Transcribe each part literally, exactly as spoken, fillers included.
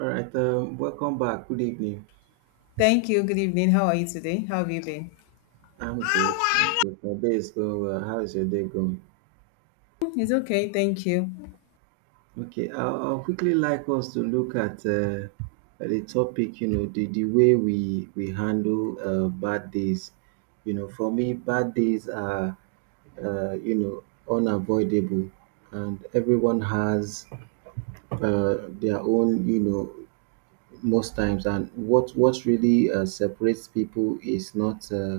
All right, um, welcome back. Good evening. Thank you. Good evening. How are you today? How have you been? I'm good. I'm good. My day is going well. How is your day going? It's okay. Thank you. Okay, I'll, I'll quickly like us to look at uh, the topic, you know, the, the way we, we handle uh, bad days. You know, for me, bad days are, uh, you know, unavoidable, and everyone has uh, their own, you know, most times, and what what really uh, separates people is not uh,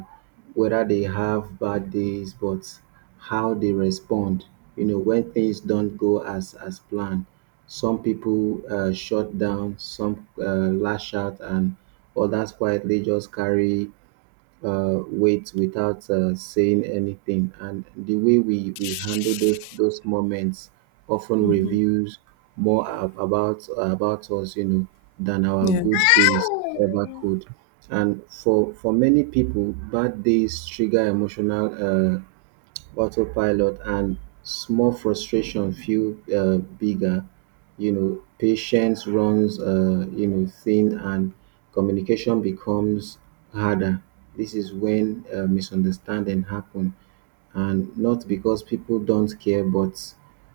whether they have bad days, but how they respond you know when things don't go as as planned. Some people uh, shut down, some uh, lash out, and others quietly just carry uh, weight without uh, saying anything. And the way we, we handle those those moments often reveals more ab- about about us, you know, than our Yeah. good days ever could. And for for many people, bad days trigger emotional uh, autopilot, and small frustration feel uh, bigger. You know, patience runs uh, you know, thin, and communication becomes harder. This is when uh, misunderstanding happen, and not because people don't care, but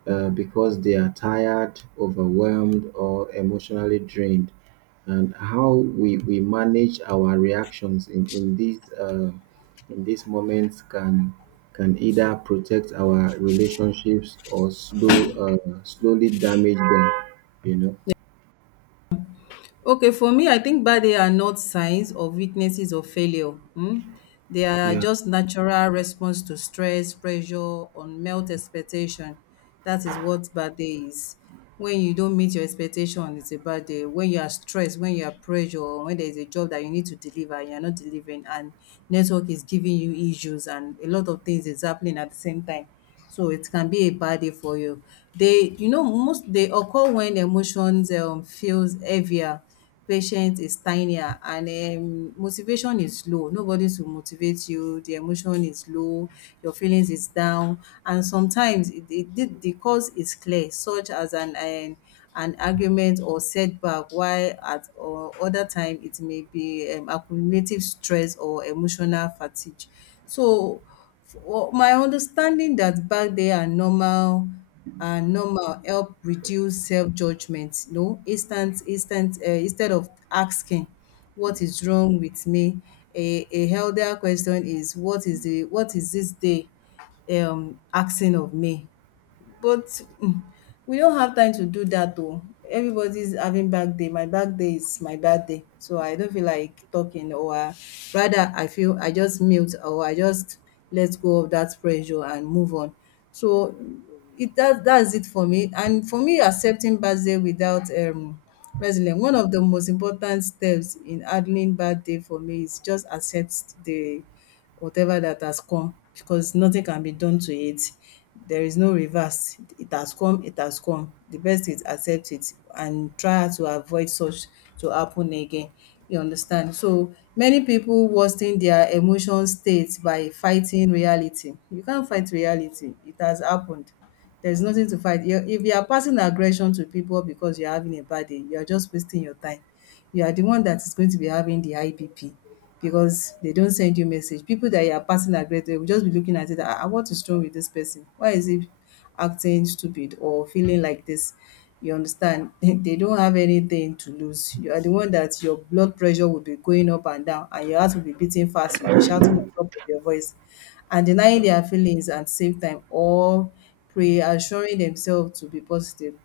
uh, because they are tired, overwhelmed, or emotionally drained. And how we, we manage our reactions in, in these uh, in these moments can can either protect our relationships or slow uh, slowly damage them. You know. Okay, for me, I think bad day are not signs or witnesses of failure. mm. They are Yeah. just natural response to stress, pressure, unmet expectation. That is what bad day is. When you don't meet your expectation, it's a bad day. When you are stressed, when you are pressure, or when there is a job that you need to deliver and you're not delivering, and network is giving you issues and a lot of things is happening at the same time. So it can be a bad day for you. They, you know, most they occur when emotions um, feels heavier, patience is tinier, and um, motivation is low. Nobody's to motivate you. The emotion is low. Your feelings is down, and sometimes it, it, the the cause is clear, such as an an, an argument or setback. While at or other time it may be um, accumulative stress or emotional fatigue. So for my understanding that back there are normal are normal help reduce self-judgment, you know, instant instant uh, instead of asking what is wrong with me, a, a healthier question is what is the what is this day um asking of me? But mm, we don't have time to do that though. Everybody's having back day. My back day is my bad day. So I don't feel like talking or uh, rather I feel I just mute or I just let go of that pressure and move on. So it that that's it for me. And for me accepting bad day without um resilience, one of the most important steps in handling bad day for me is just accept the whatever that has come because nothing can be done to it. There is no reverse. It has come, it has come. The best is accept it and try to avoid such to happen again. You understand? So many people worsen their emotion state by fighting reality. You can't fight reality. It has happened. There's nothing to fight. You if you are passing aggression to people because you're having a bad day, you are just wasting your time. You are the one that is going to be having the high because they don't send you message. People that you are passing aggression will just be looking at it. Ah, ah, what is wrong with this person? Why is he acting stupid or feeling like this? You understand? They don't have anything to lose. You are the one that your blood pressure will be going up and down, and your heart will be beating fast. You'll be shouting on top of your voice and denying their feelings and save time or pray, and assuring themselves to be positive.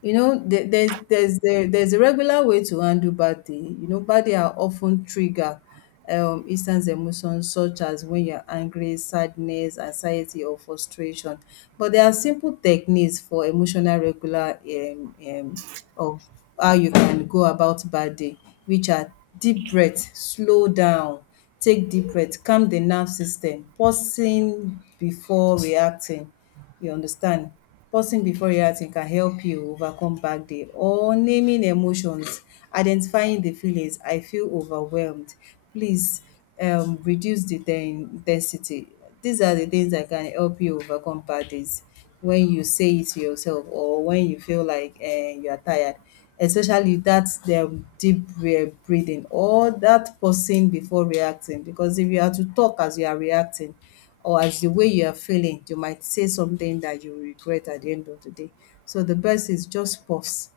You know, there- there's there's the there's a regular way to handle bad day. You know, bad day are often trigger um instant emotions such as when you're angry, sadness, anxiety, or frustration. But there are simple techniques for emotional regular um, um of how you can go about bad day, which are deep breath, slow down, take deep breath, calm the nerve system, pausing before reacting. You understand? Pausing before reacting can help you overcome back day or naming emotions, identifying the feelings. I feel overwhelmed. Please um, reduce the ten- intensity. These are the things that can help you overcome bad days when you say it to yourself or when you feel like eh, you are tired, especially that's the deep bre- breathing or that pausing before reacting. Because if you are to talk as you are reacting or as the way you are feeling, you might say something that you regret at the end of the day. So the best is just pause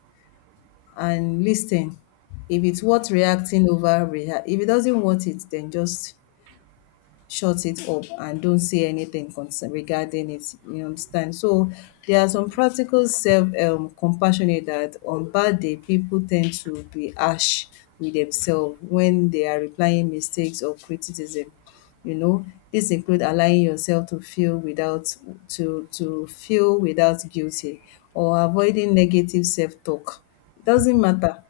and listen. If it's worth reacting over, rea- if it doesn't worth it, then just shut it up and don't say anything concern regarding it. You understand? So there are some practical self um compassionate that on bad day people tend to be harsh with themselves when they are replying mistakes or criticism. You know, this include allowing yourself to feel without to to feel without guilty or avoiding negative self talk. It doesn't matter.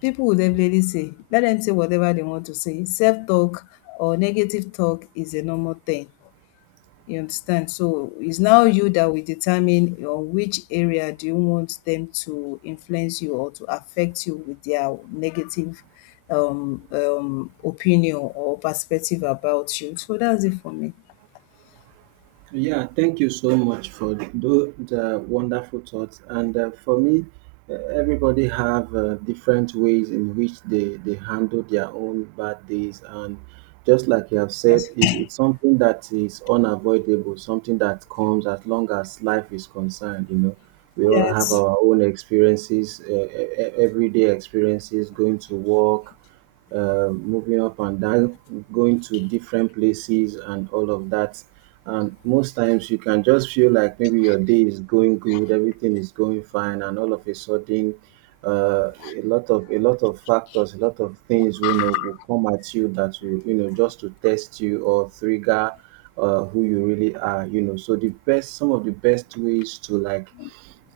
People will definitely say, let them say whatever they want to say. Self-talk or negative talk is a normal thing, you understand. So, it's now you that will determine on which area do you want them to influence you or to affect you with their negative um um opinion or perspective about you. So, that's it for me. Yeah, thank you so much for tho- the wonderful thoughts. And uh, for me, uh, everybody have uh, different ways in which they, they handle their own bad days. And just like you have said, it, it's something that is unavoidable, something that comes as long as life is concerned. You know, we all have Yes. our own experiences, uh, e- e- everyday experiences, going to work, uh, moving up and down, going to different places and all of that. And most times you can just feel like maybe your day is going good, everything is going fine, and all of a sudden, uh, a lot of a lot of factors, a lot of things will know will come at you that will, you know, just to test you or trigger uh, who you really are, you know. So the best, some of the best ways to like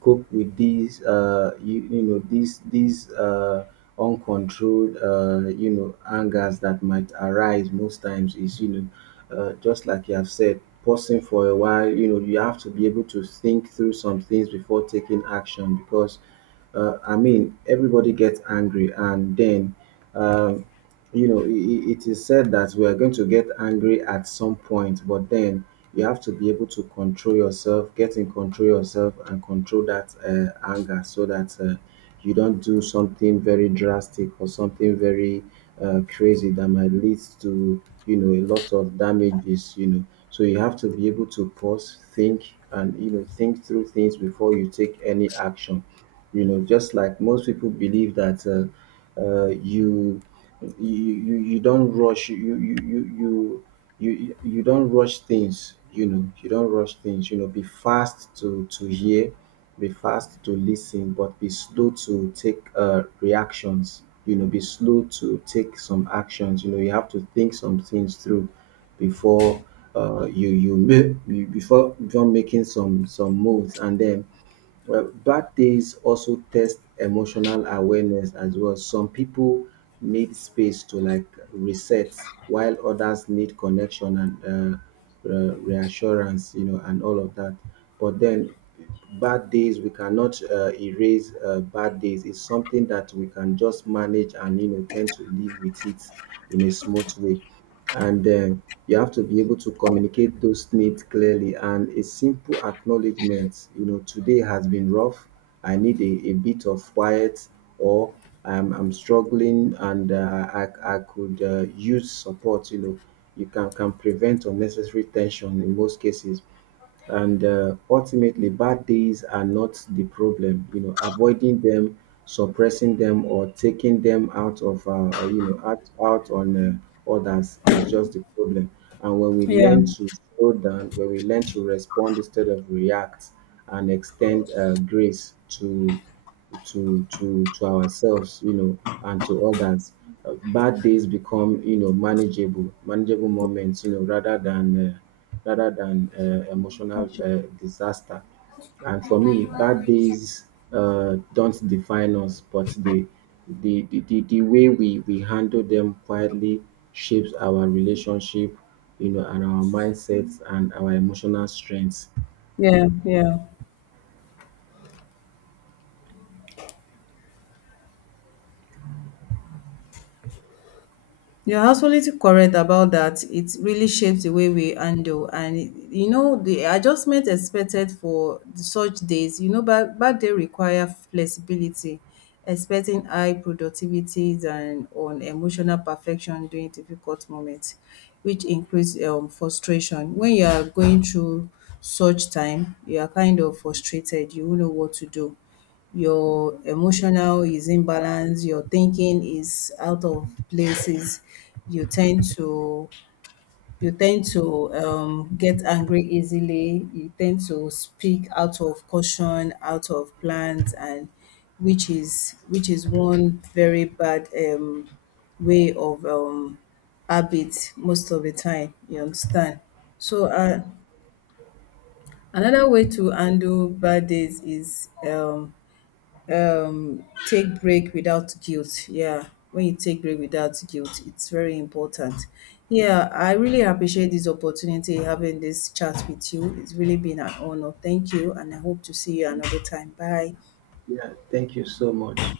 cope with these, uh, you, you know, these these uh, uncontrolled, uh, you know, angers that might arise most times is, you know, uh, just like you have said, pausing for a while. You know, you have to be able to think through some things before taking action, because uh, I mean, everybody gets angry, and then um, you know, it, it is said that we are going to get angry at some point, but then you have to be able to control yourself, get in, control yourself, and control that uh, anger, so that uh, you don't do something very drastic or something very uh, crazy that might lead to, you know, a lot of damages, you know. So you have to be able to pause, think, and, you know, think through things before you take any action, you know, just like most people believe that uh, uh, you, you you you don't rush, you you you you you you don't rush things, you know, you don't rush things, you know, be fast to to hear, be fast to listen, but be slow to take uh, reactions, you know, be slow to take some actions, you know, you have to think some things through before uh, you you make before before making some some moves. And then, well, bad days also test emotional awareness as well. Some people need space to like reset, while others need connection and uh, re- reassurance, you know, and all of that. But then, bad days we cannot uh, erase. Uh, bad days, it's something that we can just manage and, you know, tend to live with it in a smooth way. And um, you have to be able to communicate those needs clearly, and a simple acknowledgement, you know, today has been rough, i need a, a bit of quiet, or i'm, I'm struggling, and uh, I, I could uh, use support, you know, you can, can prevent unnecessary tension in most cases. And uh, ultimately, bad days are not the problem. You know, avoiding them, suppressing them, or taking them out of, uh, you know, out, out on uh, others is just the problem. And when we Yeah. learn to slow down, when we learn to respond instead of react, and extend uh, grace to to to to ourselves, you know, and to others, uh, bad days become, you know, manageable, manageable moments, you know, rather than. Uh, rather than uh, emotional uh, disaster. And for me, bad days uh, don't define us, but the the, the, the, the way we, we handle them quietly shapes our relationship, you know, and our mindsets and our emotional strengths. Yeah, yeah. You're absolutely correct about that. It really shapes the way we handle, and you know the adjustment expected for such days. You know, back back day require flexibility, expecting high productivities and on emotional perfection during difficult moments, which increase um, frustration. When you are going through such time, you are kind of frustrated. You won't know what to do your emotional is imbalanced, your thinking is out of places, you tend to you tend to um, get angry easily, you tend to speak out of caution, out of plans, and which is which is one very bad um, way of um, habit most of the time. You understand? So uh, another way to handle bad days is um, um take break without guilt. Yeah, when you take break without guilt it's very important. Yeah, I really appreciate this opportunity having this chat with you. It's really been an honor. Thank you and I hope to see you another time. Bye. Yeah, thank you so much.